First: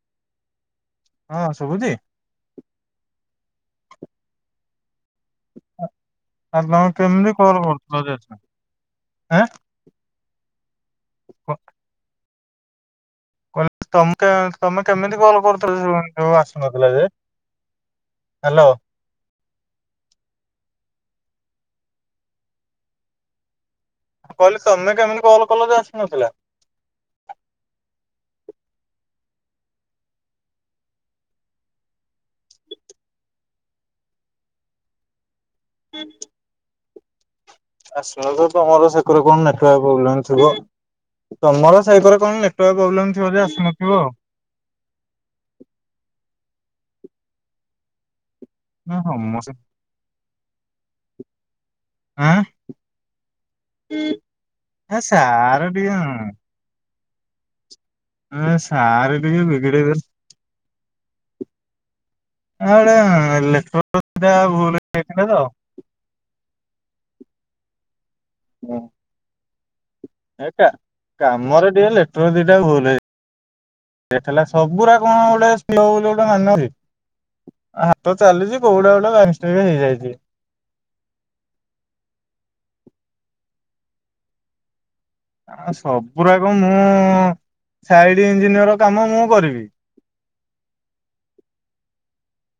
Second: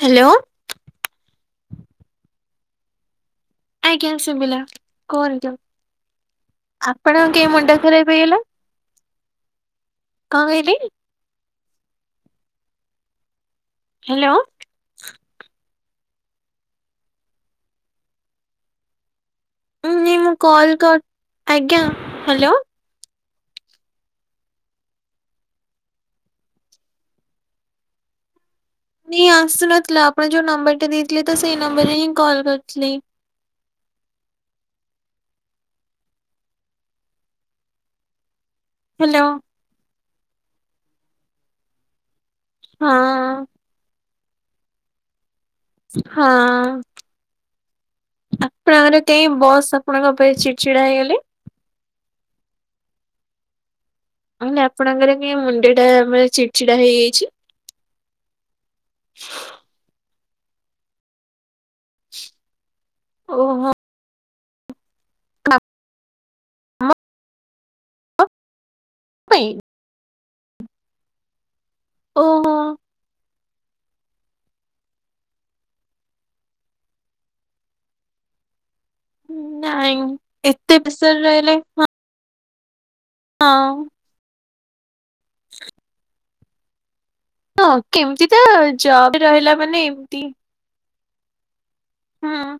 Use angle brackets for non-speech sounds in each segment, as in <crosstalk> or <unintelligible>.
Hello. ହଁ ଶୁଭୁଛି? ଆଜ୍ଞା ଶୁଭିଲା। କୁହନ୍ତୁ। ଆଉ ତମେ କେମିତି ଆପଣଙ୍କ କେହି କଲ୍ ମୁଣ୍ଡା କରୁଥିଲ ଯେ ଖରାପ ଏଥର? ହେଇଗଲା? ଆଁ କଣ କହିଲି? କ ତମକା ହ୍ୟାଲୋ ତମେ କେମିତି କଲ କରୁଥିଲ ଯୋଉ ଆସୁନଥିଲ ଯେ। ହ୍ୟାଲୋ। ନାଇ ମୁଁ କଲ୍ କର। ଆଜ୍ଞା ହ୍ୟାଲୋ। ମୁଁ କହିଲି ତମେ କେମିତି କଲ୍ କଲ ଯେ ଆସୁନଥିଲା। ନେଇ ଆସୁ ନଥିଲା ଆପଣ ଯୋଉ ନମ୍ବରଟା ଦେଇଥିଲେ ତ ସେଇ ନମ୍ବରରେ ହିଁ କଲ୍ କରିଥିଲି। ହୁଁ ଆସିନଥିବ ତମର ସେକରେ ହ୍ୟାଲୋ କଣ ନେଟୱାର୍କ ପ୍ରୋବ୍ଲେମ ଥିବ। ତମର ସେକରେ କଣ ନେ ଟୱାର୍କ ହଁ। ପ୍ରୋବ୍ଲେମ୍ ଥିବ ଯେ ଆସୁନଥିବ। ହଁ ନା ଆପଣଙ୍କର କେହି ସମସ୍ତେ ବସ୍ ଆପଣ କଣ ପାଇଁ ଚିଡ଼ଚିଡା ହେଇଗଲେ? ଆଁ। <unintelligible> ହେ ଆପଣଙ୍କର କାଇଁ ସାର୍ ମୁଣ୍ଡଟା ଟିକେ ମାନେ ଚିଡଚିଡା ହେଇଯାଇଛି। ହେ ସାର୍ ଟିକେ ବିଗଡେଇ ଆ ଓହୋ। ଗୋଟେ <inaudible> ଭୁଲ ହେଇଯାଇଥିଲା ତ। କାମ <inaudible> ହଁ। <unintelligible> <unintelligible> କାମରେ ଟିକେ ଲେଟର ଓହୋ ଦିଟା ଭୁଲ୍ ହେଇ ଯାଇଥିଲା। ସବୁରା କଣ ଗୋଟେ <unintelligible> ବୋଲି ଗୋଟେ ମାନେ ଅଛି। ହାତ ଚାଲିଛି କୋଉଟା ଗୋଟେ ବାଇମିଷ୍ଟେକରେ ନାଇଁ ହେଇଯାଇଛି। ଏତେ ବିଷରେ ରହିଲେ ହଁ। ହଁ। ଆ ସବୁୁ ରାକ ମୁଁ ହଁ ସାଇଡ ଇଞ୍ଜିନିୟର କାମ ମୁଁ କରିବି। ଏମତି ହଁ।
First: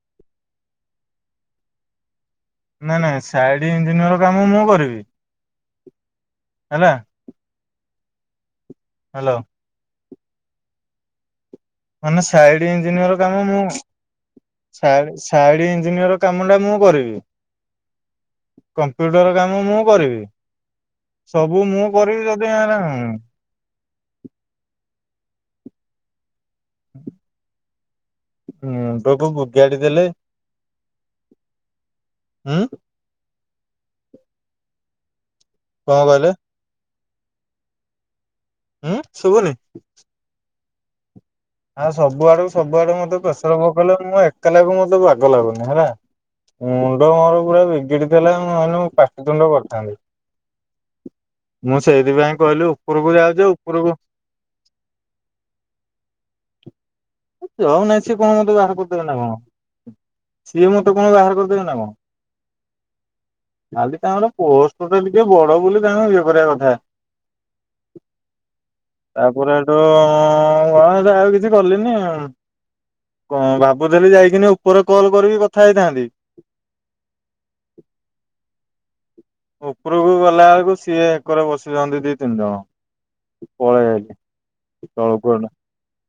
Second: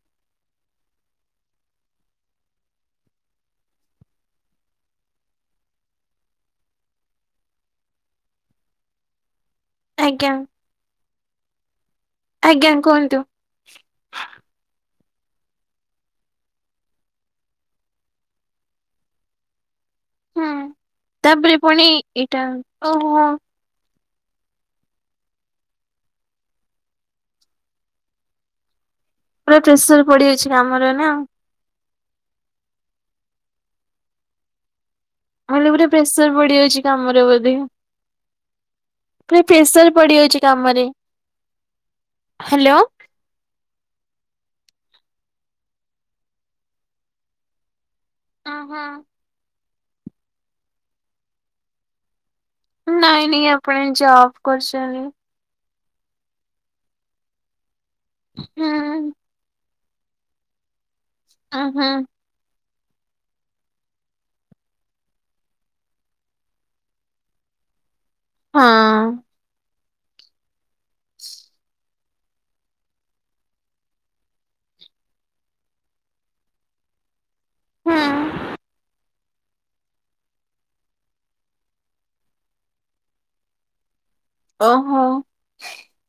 ନା ନା ସାଇଡ ଇଞ୍ଜିନିୟର କାମ ମୁଁ କରିବି ହେଲା। ହ୍ୟାଲୋ। ଆଜ୍ଞା। ମାନେ ସାଇଡ ଆଜ୍ଞା କୁହନ୍ତୁ ଇଞ୍ଜିନିୟର କାମ ମୁଁ ସା ସାଇଡ ଇଞ୍ଜିନିୟର କାମଟା ମୁଁ କରିବି। କମ୍ପ୍ୟୁଟର କାମ ମୁଁ କରିବି ହୁଁ। ତାପରେ ସବୁ ପୁଣି ମୁଁ କରିବି ଏଇଟା ଯଦି <unintelligible> ଓହୋ <inaudible> ହୁଁ ସବୁ ପୁରା ବୁଗୁଆଡି ପ୍ରେସର ଦେଲେ। ପଡିଯାଉଛି କାମରେ ନା। ମୁଁ ହୁ। <unintelligible> ପୁରା କଣ କହିଲେ ପ୍ରେସର ବଢିଯାଉଛି କାମରେ ବୋଧେ? ହୁଁ ପା ଶୁଭୁନି ପ୍ରେସର ପଡିଯାଉଛି କାମରେ। ଆଉ ସବୁଆଡୁ ହ୍ୟାଲୋ ସବୁଆଡୁ ମୋତେ ପ୍ରେ କଣ କହିଲ ମୁଁ ଏକାଲାକୁ ମୋତେ ବାଗ ଲାଗୁନି ହେଲା ମୁଣ୍ଡ ମୋର ପୁରା ବିଗିଡି ଯେମିତି ହେଲେ ମୁଁ ଏଇନୁ ପାଟିତୁଣ୍ଡ କରିଥାନ୍ତି ମୁଁ ସେଇଥିପାଇଁ କହିଲୁ। ନାଇଁ ନାଇଁ ଆପଣ ଜବ୍ କରୁଛନ୍ତି। ମୁଁ ଯାଉନାଇ ସେ କଣ ମୋତେ ହୁଁ ବାହାର କରିଦେଲା ନା କଣ? ସିଏ ମତେ କଣ ବାହାର ଉଁ କରିଦେବ ନା ହୁଁ କଣ? ଖାଲି ତାଙ୍କର ପୋଷ୍ଟଟା ଟିକେ ବଡ ବୋଲି ତାଙ୍କୁ ଇଏ କରିବା କଥା। <inaudible> ହଁ। ତା ପରେ ହେଠୁ <unintelligible> ଆଉ କିଛି କଲିନି ଆଉ। କଣ ଭାବୁଥିଲି ଯାଇକିନି ଉପରେ କଲ କରିବି କଥା ହେଇଥାନ୍ତି। ହୁଁ। ଉପୁରୁକୁ ଗଲା ବେଳକୁ ସିଏ ଏକରେ ବସିଛନ୍ତି ଦି ତିନି ଜଣ ପଳେଇ ଆଇଲି। ଓହୋ ତଳକୁ ନା।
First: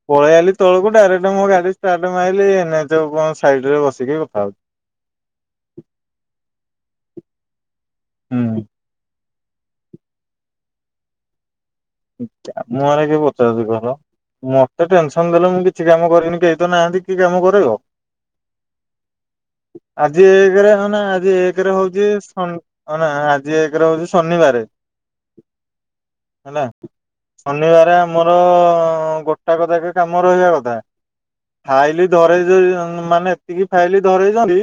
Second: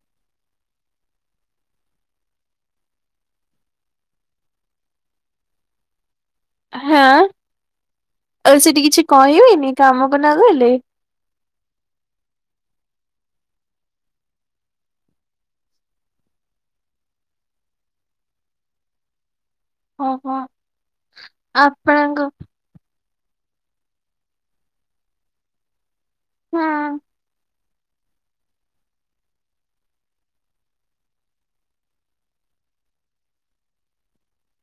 ପଳେଇ ଆଇଲି ତଳକୁ ଡାଇରେକ୍ଟ ମୁଁ ଗାଡି ଷ୍ଟାର୍ଟ ମାରିଲି ଏଇନେ ଯଉ କଣ ସାଇଡରେ ବସିକି କଥା ହଉଛି। ହଁ ଆ ହୁଁ। ସେଠି କିଛି କହିବେନି କାମକୁ ନଗଲେ? ମୁଁ ହେରା କିଏ ପଚାରୁଛି କହ ତ? ମତେ ଟେନସନ ଦେଲେ ମୁଁ କିଛି କାମ କରିବିନି କେହି ତ ନାହାନ୍ତି କି କାମ କରେଇବ? <unintelligible> ଆଜି ଓହୋ। ଏକରେ ମାନେ ଆଜି ଏକରେ ହଉଛି ଆପଣଙ୍କୁ ସନ୍ ଅନା ଆଜି ଏକରେ ହଉଛି ଶନିବାରେ <inaudible> ହେଲା। ହୁଁ ଶନିବାର ଆମର ଗୋଟାକ ଯାକେ କାମ ରହିବା କଥା। ଫାଇଲି ଧରେଇ ମାନେ ଏତିକି ଫାଇଲି ଧରେଇଛନ୍ତି।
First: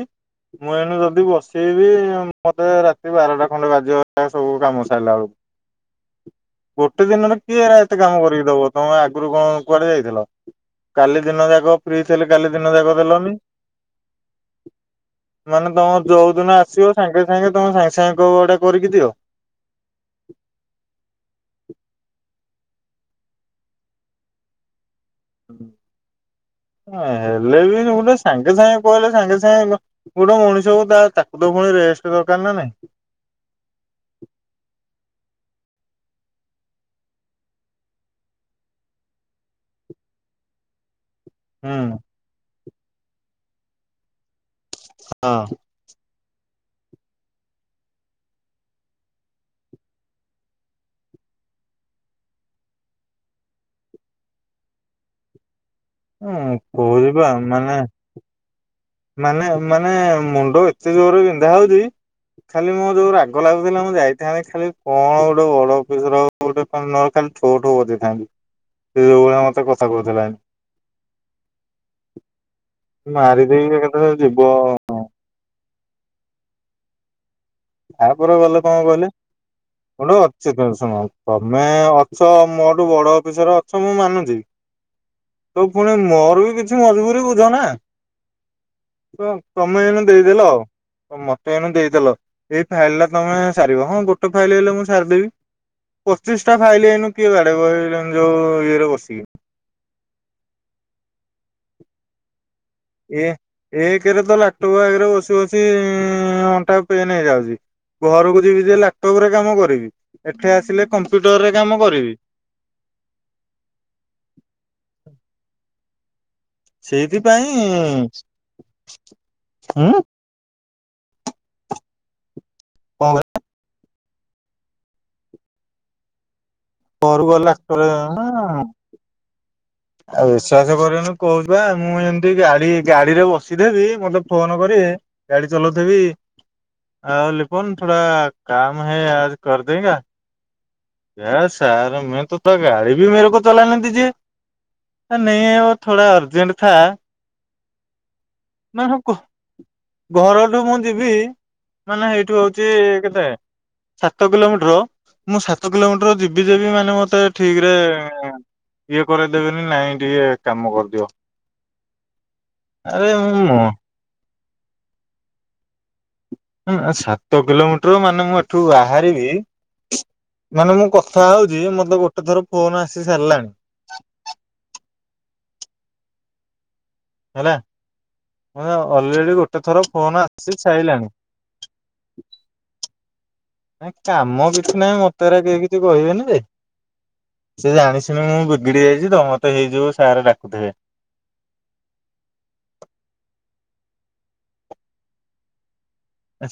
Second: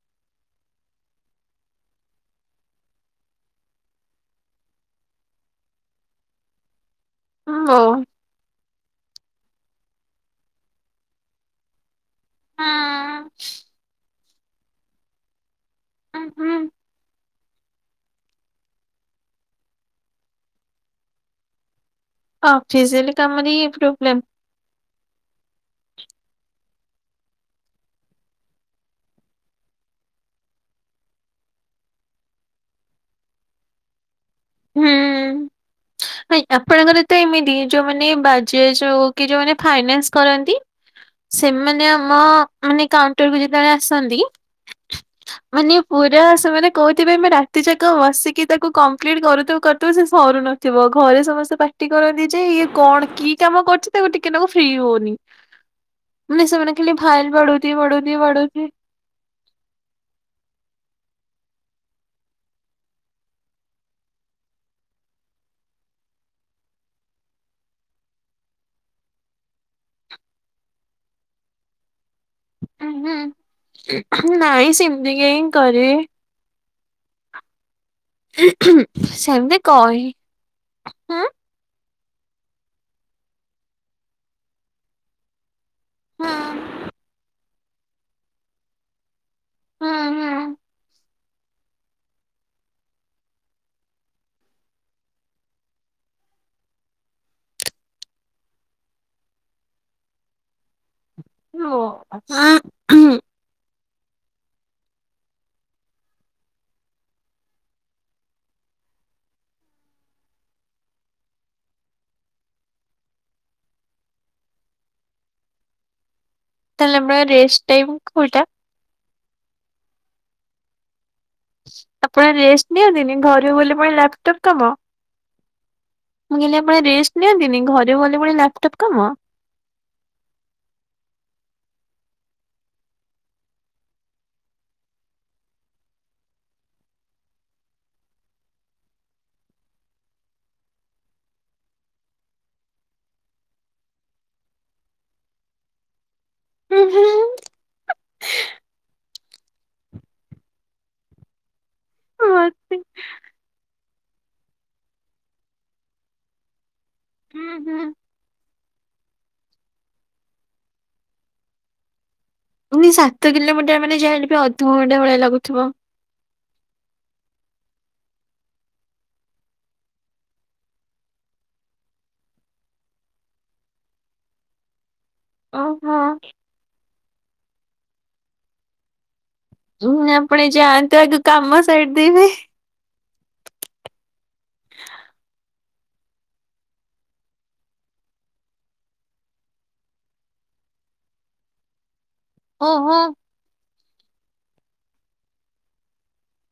ମୁଁ ଏନୁ ଯଦି ବସିବି ମୋତେ ରାତି ବାରଟା ଖଣ୍ଡେ ବାଜିବା ପ୍ରାୟ ସବୁ କାମ ସାରିଲା ବେଳକୁ। ଗୋଟେ ଦିନରେ କିଏ ଏରା ମୋ ଏତେ କାମ କରିକି ଦବ? ତମ ଆଗରୁ କଣ କୁଆଡେ ଯାଇଥିଲ? କାଲି ଦିନ ଯାକ। ଫ୍ରି ଥିଲେ କାଲି ଦିନ ଯାକ ହଁ ଦେଲନି। <inaudible> ମାନେ ତମର ଯୋଉଦିନ ଆସିବ ସାଙ୍ଗେ ସାଙ୍ଗେ ତମେ ସାଙ୍ଗେ ସାଙ୍ଗେ କହିବ ଏଇଟା କରିକି ଦିଅ। ଅଁ ଫିସିଆଲି କାମରେ ଇଏ ପ୍ରୋବ୍ଲେମ୍। ହେଲେ ବି ଗୋଟେ ସାଙ୍ଗେ ସାଙ୍ଗେ କହିଲେ ସାଙ୍ଗେ ସାଙ୍ଗେ। ଗୋଟେ ମଣିଷକୁ ତା ତାକୁ ତ ପୁଣି ରେଷ୍ଟ ଦରକାର ନା ନାଇଁ? ହୁଁ। ଭାଈ ଆପଣଙ୍କର ତ ଏମିତି ଯୋଉମାନେ ବାଜାଜ ହଉ କି ଯୋଉମାନେ ଫାଇନାନ୍ସ କରନ୍ତି <unintelligible> ସେମାନେ ଆମ ମାନେ କାଉଣ୍ଟରକୁ ଯେତେବେଳେ ଆସନ୍ତି। ହଁ। ମାନେ ପୁରା ସେମାନେ କହୁଥିବେ ଆମେ ରାତି ଯାକ ବସିକି ତାକୁ କମ୍ପ୍ଲିଟ୍ କରୁଥିବୁ କରୁଥିବୁ ସେ ସରୁନ ଥିବ। ଘରେ ସମସ୍ତେ ପାଟି କରନ୍ତି ଯେ ଇଏ କଣ କି କାମ କରୁଛି ତାକୁ ଟିକେ ତାକୁ ଫ୍ରି ହଉନି। <unintelligible> ମାନେ ହଁ ସେମାନେ ଖାଲି କହୁଚିପା ଭାଇଲ ମାନେ ବାଡଉଥିବେ ବାଡଉଥିବେ ବାଡଉଥିବେ। ମାନେ ମାନେ ମୁଣ୍ଡ ଏତେ ଜୋରରେ ବିନ୍ଧା ହଉଛି। ଖାଲି ମୋର ଯୋଉ ରାଗ ଲାଗୁଥିଲା, ମୁଁ ଯାଇଥାନ୍ତି ଖାଲି କଣ ଗୋଟେ ବଡ ଅଫିସର ନହଲେ କାଲି ଠୋ ଠୋ ବଯେଇଥାନ୍ତି, ସେ ଯୋଉ ଭଳିଆ ମତେ କଥା କହୁଥିଲା। <unintelligible> ମାରିଦେଇକି ଏକାଥରେ ଯିବ ନାଇଁ ସେମିତି କାଇଁ କରିବେ। ତାପରେ ଗଲେ କଣ କହିଲେ କହି ଗୋଟେ ଅଛି ଟେନସନ ହୁଁ ତମେ ଅଛ ମୋଠୁ ବଡ ଅଫିସର ଅଛ ମୁଁ ମାନୁଛି। ତ ପୁଣି ମୋର ବି କିଛି ହୁଁ ମଜୁବୁରି ବୁଝ ନାଁ। ତ ତମେ ଏନୁ ହୁଁ ଦେଇଦେଲ ମୋତେ ଏନୁ ଦେଇଦେଲ। ଏଇ ଫାଇଲଟା ତମେ ସାରିବ ହଁ ଗୋଟେ ଫାଇଲ ହେଲେ ମୁଁ ସାରିଦେବି। ପଚିଶିଟା ଫାଇଲି ଏଇନୁ କିଏ ବାଡେଇବ ଏଇ ଯୋଉ ଇଏରେ ବସିକି। ଓହୋ <inaudible> ଏ ଏକରେ ତ ଲାପଟପ ଆଗରେ ବସି ବସି ଅଣ୍ଟା ପେନ୍ ହେଇଯାଉଛି। ଘରକୁ ଯିବି ଯେ ଲାପଟପରେ କାମ କରିବି, ଏଠି ଆସିଲେ କମ୍ପ୍ୟୁଟରରେ କାମ କରିବି। ତାହେଲେ ଆପଣ ରେଷ୍ଟ ଟାଇମ୍ ସେଇଥିପାଇଁ, କୋଉଟା? ଉଁ। ଆପଣ ରେଷ୍ଟ ନିଅନ୍ତିନି କଣ ଘରକୁ ଗଲେ ପୁଣି ଲାପଟପ୍‌ କାମ। ମୁଁ କହିଲି ଆପଣ ଘରୁ ରେଷ୍ଟ ଗଲା ନିଅନ୍ତିନି ଘରେ ଗଲେ ପୁଣି ଲାପଟପ୍ କାମ। ଆଉ ବିଶ୍ୱାସ କରିବେନି କହୁଚି ବା ମୁଁ ଏମିତି ଗାଡି ଗାଡିରେ ବସିଥିବି ମତେ ଫୋନ୍‌ କରିବେ ଗାଡି ଚଲଉଥିବି ଆଉ ଲିପୁନ୍‌ ଥୋଡା କାମ ହେ ଆଜ୍ କର ଦେଗା? ଏ ସାର ମେ ତୋ ତା ଗାଡ଼ି ବି ମେରେ କୋ ଚଲାନେ ଦି ଜିଏ। ହେ ନେହି ହୋ ଥୋଡ଼ା ଅର୍ଜେଣ୍ଟ ଥା <unintelligible> ଘରଠୁ ମୁଁ ଯିବି, ମାନେ ଏଇଠୁ ହଉଛି ମତେ କେତେ ସାତ କିଲୋମିଟର। ମୁଁ ସାତ କିଲୋମିଟର ଯିବି ଯିବି ମାନେ ମତେ ହୁଁ ଠିକ ରେ ହୁଁ ଇଏ କରାଇଦେବେନି ନାଇଁ ଟିକେ କାମ କରିଦିଅ। ପୁଣି ଆରେ ସାତ ମୁଁ କିଲୋମିଟର ମାନେ ଯାହାହେଲେ ବି ଅଧଘଣ୍ଟା ଭଳିଆ ଲାଗୁଥିବ। ସାତ କିଲୋମିଟର ମାନେ ମୁଁ ଏଠୁ ବାହାରିବି ମାନେ ମୁଁ କଥା ହଉଛି ମତେ ଗୋଟେ ଥର ଫୋନ ଆସି ସାରିଲାଣି। ଓହୋ। ହେଲା। ମାନେ ଅଲରେଡି ଗୋଟେ ଥର ଫୋନ ଆପଣ ଆସି ଯାଆନ୍ତୁ ସାଇଲାଣି। ଆଗ କାମ ସାଇଡ ଦେଇବେ। ନାଇ କାମ କିଛି ନାହିଁ ମତେ ଏରା କେହି କିଛି କହିବେନି ଯେ ସେ ଜାଣିଶୁଣି ମୁଁ ବିଗିଡି ଯାଇଛି ତ ମତେ ହେଇଯୋଗୁ ସାର ଡାକୁଥିବେ। ଓହୋ।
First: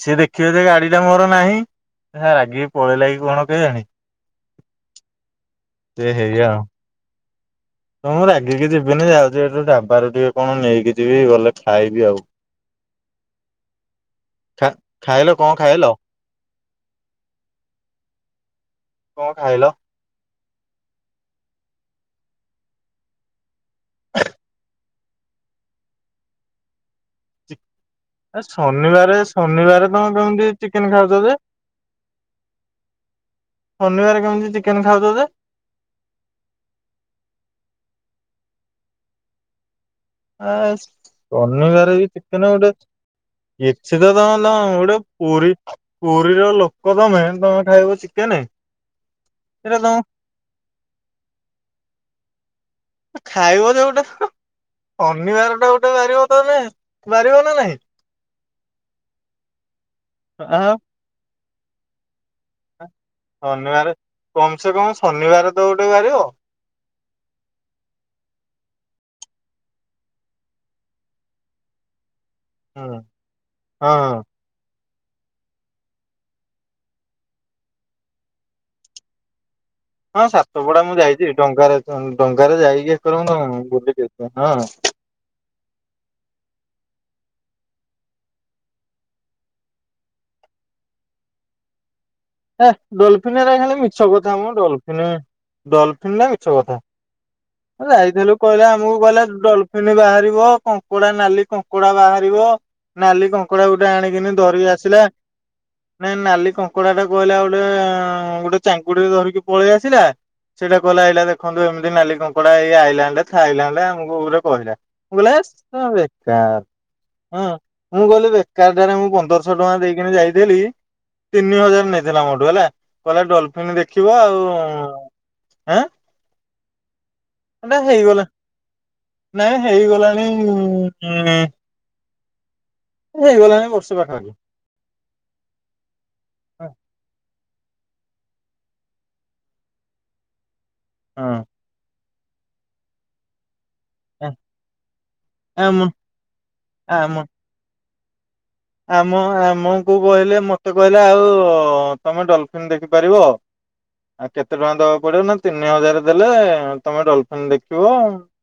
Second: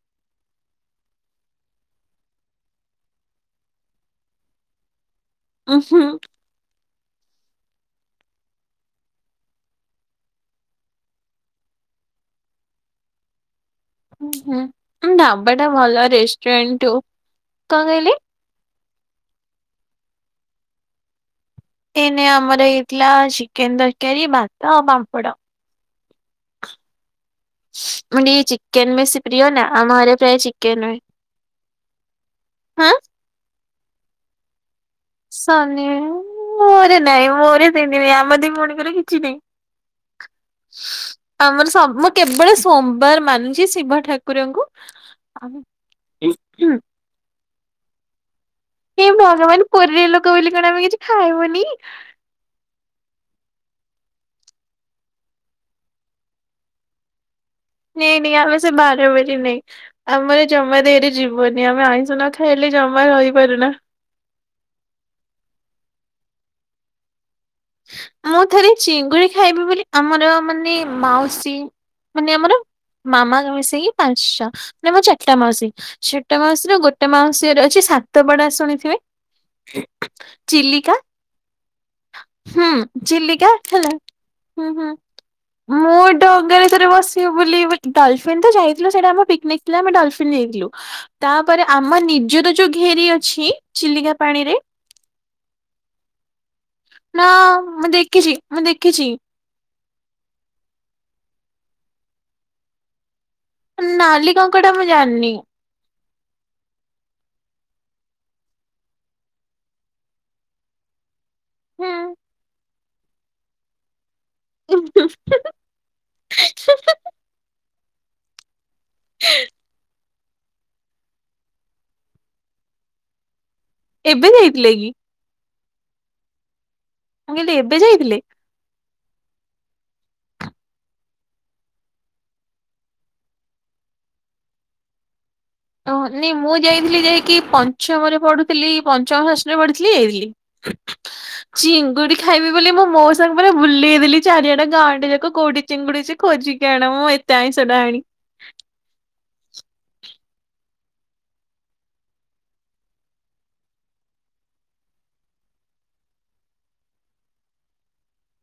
ସିଏ ଦେଖିବେ ଯେ ଗାଡିଟା ମୋର ନାହିଁ, ଶଳା ରାଗିକି ପଳେଇଲା କିି କଣ କେଜାଣି। ଉହୁଁ ଏ ହେଇଆ ଆଉ ହଁ ମୁଁ ରାଗିକି ଯିବିନି ଯାଉଛି ଏଠୁ ଡାବାରୁ ଟିକେ କଣ ନେଇକି ଯିବି ଗଲେ ଖାଇବି ଆଉ। <inaudible> ଖା ହୁଁ ଖାଇଲ କଣ ଢ଼ାବାଟା ଖାଇଲ ଭଲ ରେଷ୍ଟୁରାଣ୍ଟ ଠୁ। କଣ କହିଲେ? କଣ ଖାଇଲ? ଏନେ ଆମର ହେଇଥିଲା ଚିକେନ ତରକାରୀ, ଭାତ, ଆଉ ପାମ୍ପଡ। ମାନେ ଏ ଇଏ ଚିକେନ ଶନିବାରେ ବେଶି ପ୍ରିୟ ନା ଶନିବାରେ ତମେ ଆମାର ପ୍ରାୟ କେମିତି ଚିକେନ ହୁଏ। ଖାଉଛ ଯେ ହ ଶନିବାର କେମିତି ଚିକେନ ଖାଉଚ ଯେ? ଶନି ମୋର ନାଇଁ ମୋର ସୀଦି ନାହିଁ ଆମ ଦି ଭରଣିଙ୍କର କିଛି ନାଇଁ। ଆ ଆମର ଶନିବାର ସବୁ ବି ମୁଁ କେବଳ ଚିକେନ ଗୋଟେ ସୋମବାର ମାନୁଛି ଶିବ ଠାକୁରଙ୍କୁ। <unintelligible> ପୁରୀ ପୁରୀର ଲୋକ ତମେ ତମେ ଖାଇବ ଚିକେନ। ହେ ଭଗବାନ ସେଇଟା ତମ ପୁରୀର ଲୋକ ବୋଲି କଣ ଆମେ କିଛି ଖାଇବୁନି? ଖାଇବ ଯେ ଗୋଟେ ତ ଶନିବାରଟା ଗୋଟେ ବାରିବ ତମେ ବାରିବ ନା ନହିଁ? ନାଇଁ ନାଇ ଆମେ ସେ ବାର ବାର ନାଇ ଆମର ଆଉ ଜମା ଦେହରେ ଯି ହବନି ଆମେ ଆଇଁସ ନଖାଇଲେ ଜମା ରହି ଶନିବାର, କମ ସେ କମ ଶନିବାର ତ ଗୋଟେ ବାରିବ। ମୁଁ ଥରେ ଚିଙ୍ଗୁଡି ଖାଇବି ବୋଲି ଆମର ମାନେ ମାଉସୀ ମାନେ ଆମର ହୁଁ ମାମା କୁ ମିସେଇ ହଁ ପାଞ୍ଚଛ ଆମର ଚାରିଟା ମାଉସୀ ଚାରଟା ମାଉସୀ ଗୋଟେ ମାଉସୀରେ ଅଛି ସାତପଡା ଶୁଣିଥିବେ। <unintelligible> ହଁ ସାତପଡା ମୁଁ ଚିଲିକା ଯାଇଛି। ଡଙ୍ଗାରେ ଡଙ୍ଗାରେ ହୁଁ ଯାଇକି କର ଚିଲିକା ହେଲା ବୁଲିିକି ହଁ ହୁଁ ହୁଁ। <inaudible> ମୁଁ ଡଙ୍ଗାରେ ଥରେ ବସିବି ବୋଲି, ଡଲଫିନ ତ ଯାଇଥିଲ ସେଇଟା ଆମ ପିକିନିକ। ଥିଲା ଆମେ ଡଲଫିନ ନେଇଥିଲୁ। ତାପରେ ଆମ ନିଜର ହେ ଯୋଉ ଘେରି ଅଛି ଚିଲିକା ପାଣିରେ। ହୁଁ ଡଲଫିନ ନା କିଛ କଥା। ନା ମୁଁ ଦେଖିଛି ଯାଇଥିଲୁ ମୁଁ କହିଲେ ଆମକୁ ଦେଖିଛି କହିଲା ଡଲ ବାହାରିବ କଙ୍କଡା ନାଲି କଙ୍କଡା ବାହାରିବ। ନାଲି କଙ୍କଡା ଗୋଟେ ନାଲି ଆଣିକିନି ଧରିକି କଙ୍କଡା ମୁଁ ଆସିଲା। ଜାଣିନି ନା ନାଲି କଙ୍କଡାଟା କହିଲା ଗୋଟେ ଗୋଟେ ଚାଙ୍ଗୁଡିରେ ଧରିକି ପଳେଇ ଆସିଲା। ସେଇଟା କହିଲା ଆଇଲା ଦେଖନ୍ତୁ ଏମିତି ନାଲି କଙ୍କଡା ଏଇ ଆଇଲାଣ୍ଡ, ଥାଇଲାଣ୍ଡ କଣ ଗୋଟେ କହିଲା ମୁ ଏ ଶଳା ବେକାର ହୁଁ। ହୁଁ ମୁଁ ଗଲି ବେ କାରଟାରେ ମୁଁ ପନ୍ଦରଶହ ଟଙ୍କା ଦେଇକି ଯାଇଥିଲି। ତିନି ହଜାର ନେଇଥିଲା ମୋଠୁ ହେଲା କହିଲା ଡଲଫିିନ ଦେଖିବ ଏବେ ଆଉ ଯାଇଥିଲେ କି? ଆ ମୁଁ କହିଲି ସେଟା ଏବେ ଯାଇଥିଲେ? ହେଇଗଲା ନାଇଁ ହେଇଗଲାଣି ହେଇଗଲାଣି ବର୍ଷେ ପାଖାପାଖି। ଓହ ନାଇଁ ମୁଁ ଯାଇଥିଲି ଯାଇକି ପଞ୍ଚମରେ ପଢୁଥିଲି ପଞ୍ଚମ ଷଷ୍ଟ ରେ ପଢିଥିଲି ଯାଇଥିଲି। <unintelligible> ହଁ। ଚିଙ୍ଗୁଡି ଖାଇବି ବୋଲି ମୁଁ ମଉସାଙ୍କୁ ପୁରା ଭୁଲି କହିଲି ଚାରିଆଡେ ଗାଆଟା ଯାକ କଉଠି ଆମ ଚିଙ୍ଗୁଡ଼ି ଅଛି ଖୋଜିକି ଆଣ ମୁଁ ଆମ ଏତେ ଆଇଷ ଡାହାଣି। ଆମ ଆମକୁ କହିଲେ ମତେ କହିଲେ ଆଉ ତମେ ଡଲଫିିନ ଦେଖିପାରିବ? କେତେ ଟଙ୍କା ଦବାକୁ ପଡିବ? ନା ତିନି ହଜାର ଦେଲେ ତମେ ଡଲଫିନି ଦେଖିବ।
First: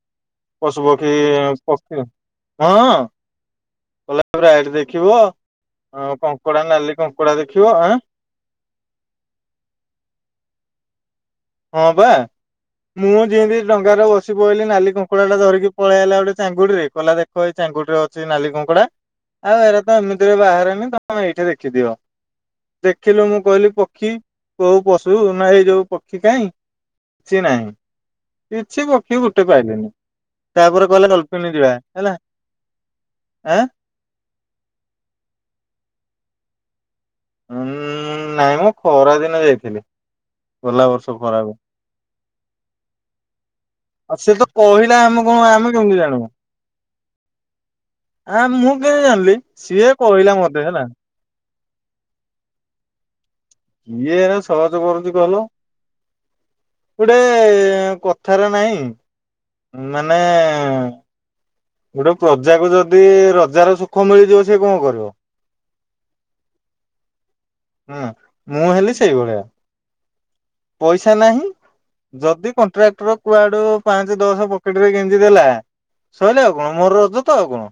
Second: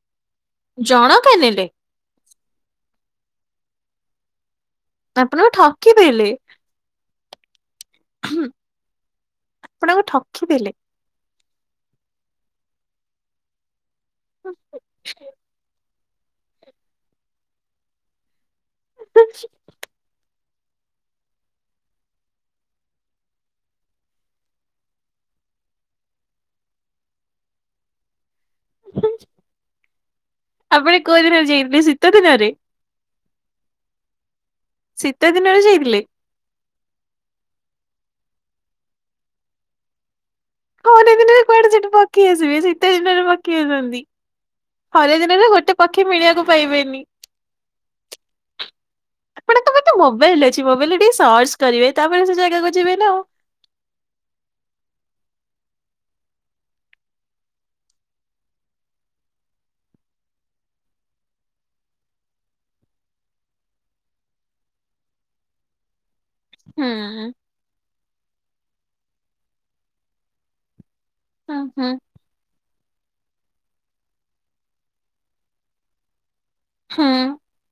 <inaudible> ପଶୁପକ୍ଷୀ ଜଣକା ନେଲେ ପକ୍ଷୀ ହଁ ଗଲାପରେ ଆଇଡି ଦେ ଦେଖିବ ଆପଣଙ୍କୁ ଠକି ଦେଲେ। କଙ୍କଡା ନାଲି କଙ୍କଡା ଦେଖିବ ଆଁ। ହଁ ଆପଣଙ୍କୁ ଠକି ଦେଲେ। ହଁ ବା ମୁଁ ଯେମିତି ଡଙ୍ଗାରେ ବସି ପଡିଲି ନାଲି କଙ୍କଡ଼ାଟା ଧରିକି ପଳେଇ ଆଇଲା ଗୋଟେ ଚାଙ୍ଗୁଡିରେ କହିଲା ଦେଖ ଏଇ ଚାଙ୍ଗୁଡିରେ ଅଛି ନାଲି କ କଙ୍କଡା ଆଉ ଏରା ତ ଏମିତିରେ ବାହାରେନି ତମେ ଏଇଠି ଦେଖିଦିଅ। ଦେଖିଲୁ ମୁଁ କହିଲି ପକ୍ଷୀ କୋଉ ପଶୁ ନା ଏଇ ଯୋଉ ପକ୍ଷୀ କାଇଁ କିଛି ନାହିଁ। କିଛି ପକ୍ଷୀ ଗୋଟେ ପାଇଲିନି ତାପରେ ଆପଣ କହିଲା କୋଉ ଦିନରେ ଡ଼ଲଫିନି ଯିବା ଯାଇଥିଲେ ଶୀତ ହେଲା। ଦିନରେ? ଆଁ। ଶୀତ ଦିନରେ ଯାଇଥିଲେ? ଉୁଁ ନାଇଁ ମ ଖରା ଦିନେ ଯାଇଥିଲି। ଗଲା ଖରା ବର୍ଷ ଦିନରେ ଖରାକୁ କୁଆଡେ ସେଠି ପକ୍ଷୀ ଆସିବେ ଶୀତ ଦିନରେ ପକ୍ଷୀ ଆସନ୍ତି। ଆଉ ସେ ତ କହିଲା ଖରା ଆମେ କଣ ଦିନରେ ଆମେ ଗୋଟେ କେମିତି ପକ୍ଷୀ ଜାଣିବୁ? ମିଳିବାକୁ ପାଇବେନି। ଆ ମୁଁ କେମିତି ଜାଣିଲି ଆପଣଙ୍କ ସିଏ ପାଖେ କହିଲା ମୋବାଇଲ ଅଛି ମତେ ହେଲା। ମୋବାଇଲରେ ଟିକେ ସର୍ଚ୍ଚ କରିବେ ତାପରେ ସେ ଜାଗାକୁ ଯିବେ ନା ଆଉ। ଇଏ ଏରା ସର୍ଚ୍ଚ ଫର୍ଚ୍ଚ କଲ। ଗୋଟେ କଥାରେ ନାହିଁ ମାନେ ଗୋଟେ ପ୍ରଜାକୁ ଯଦି ରଜାର ସୁଖ ମିଳିଯିବ ସେ କଣ କରିବ। ହୁଁ। ହୁଁ ମୁଁ ହେଲି ସେଇଭଳିଆ, ପଇସା ନାହିଁ। ହୁଁ ହୁଁ ଯଦି କଣ୍ଟ୍ରାକ୍ଟର କୁଆଡୁ ପାଞ୍ଚ, ଦଶ ପକେଟରେ ଗେଞ୍ଜି ଦେଲା ସଇଲା <unintelligible> ତ ଆଉ କଣ।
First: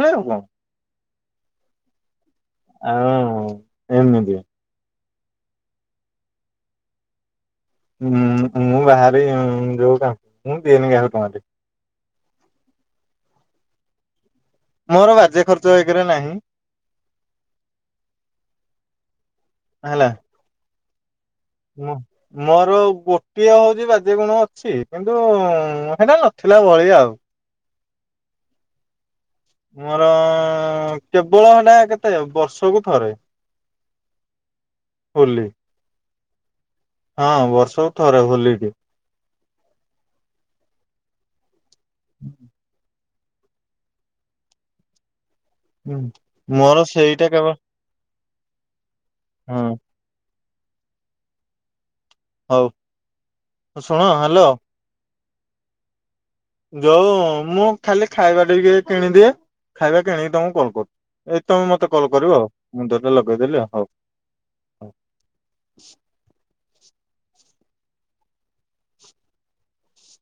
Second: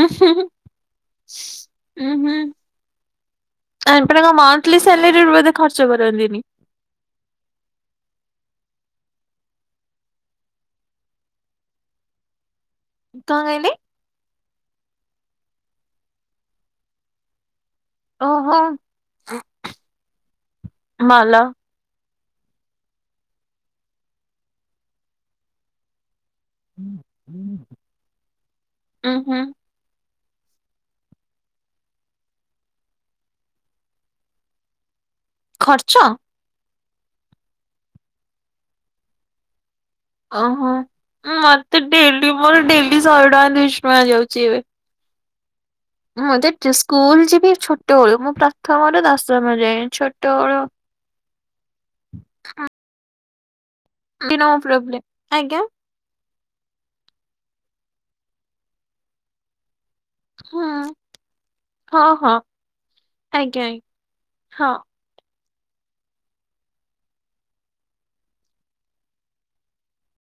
ଉଁ ଆଉ ହୁଁ କଣ ଉଁ ହୁଁ ଆଉ ଆପଣ ଏମିତି <unintelligible> ଏଲି ସାଲାରୀରୁ ବୋଧେ ଖର୍ଚ୍ଚ କରନ୍ତିନି। ଉଁ ମୁଁ ବାହାରି ଯୋଉ କାମ ମୁଁ ଦିଏନି କାହାକୁ ଟଙ୍କାଟେ। କଣ କହିଲେ? ମୋର ବାଜେ ଖର୍ଚ୍ଚ ଏକରେ ନାହିଁ। ଓହୋ ହେଲା ମା ଲୋ। ମୁଁ ମୋର ଗୋଟିଏ ହଉଛି ବାଜେ ଗୁଣ ଅଛି କିନ୍ତୁ ହେଟା ନଥିଲା ଭଳିଆ ଆଉ। ଉଁ ହୁଁ। ମୋର କେବଳ ହେଲା କେତେ ବର୍ଷକୁ ଥରେ। ହୋଲି। ଖର୍ଚ୍ଚ। ହଁ ବର୍ଷକୁ ଥରେ ହୋଲିଟେ। ଓହୋ ମତେ ଡେଲି ମୋର ଡେଲି ଶହେଟଙ୍କା ଦୁଇଶହ ଟଙ୍କା ଯାଉଛି ଏବେ। ମୁଁ <unintelligible> ମୋର ସ୍କୁଲ ସେଇଟା ଯିବି କେବଳ ଛୋଟଓଳୁ। ମୁଁ ପ୍ରଥମରୁ ଦଶମ ହଁ ଯାଏ ଛୋଟଓଳୁ ହଉ। ଶୁଣ ହ୍ୟାଲୋ <unintelligible> ପ୍ରବ୍ଲେ ଆଜ୍ଞା। ଯୋଉ ମୁଁ ଖାଲି ଖାଇବାଟା ଟିକେ କିଣିଦିଏ। ଖାଇବା କିଣିକି ତମକୁ ହୁଁ କଲ କରୁ। ଏ ତମେ ମତେ ହଁ କଲ ହଁ କରିବ ଆଉ ମୁଁ ତ ଏଟା ଆଜ୍ଞା ଲଗେଇଦେଲି ଆଉ ଆଜ୍ଞା ହଉ। ହଁ।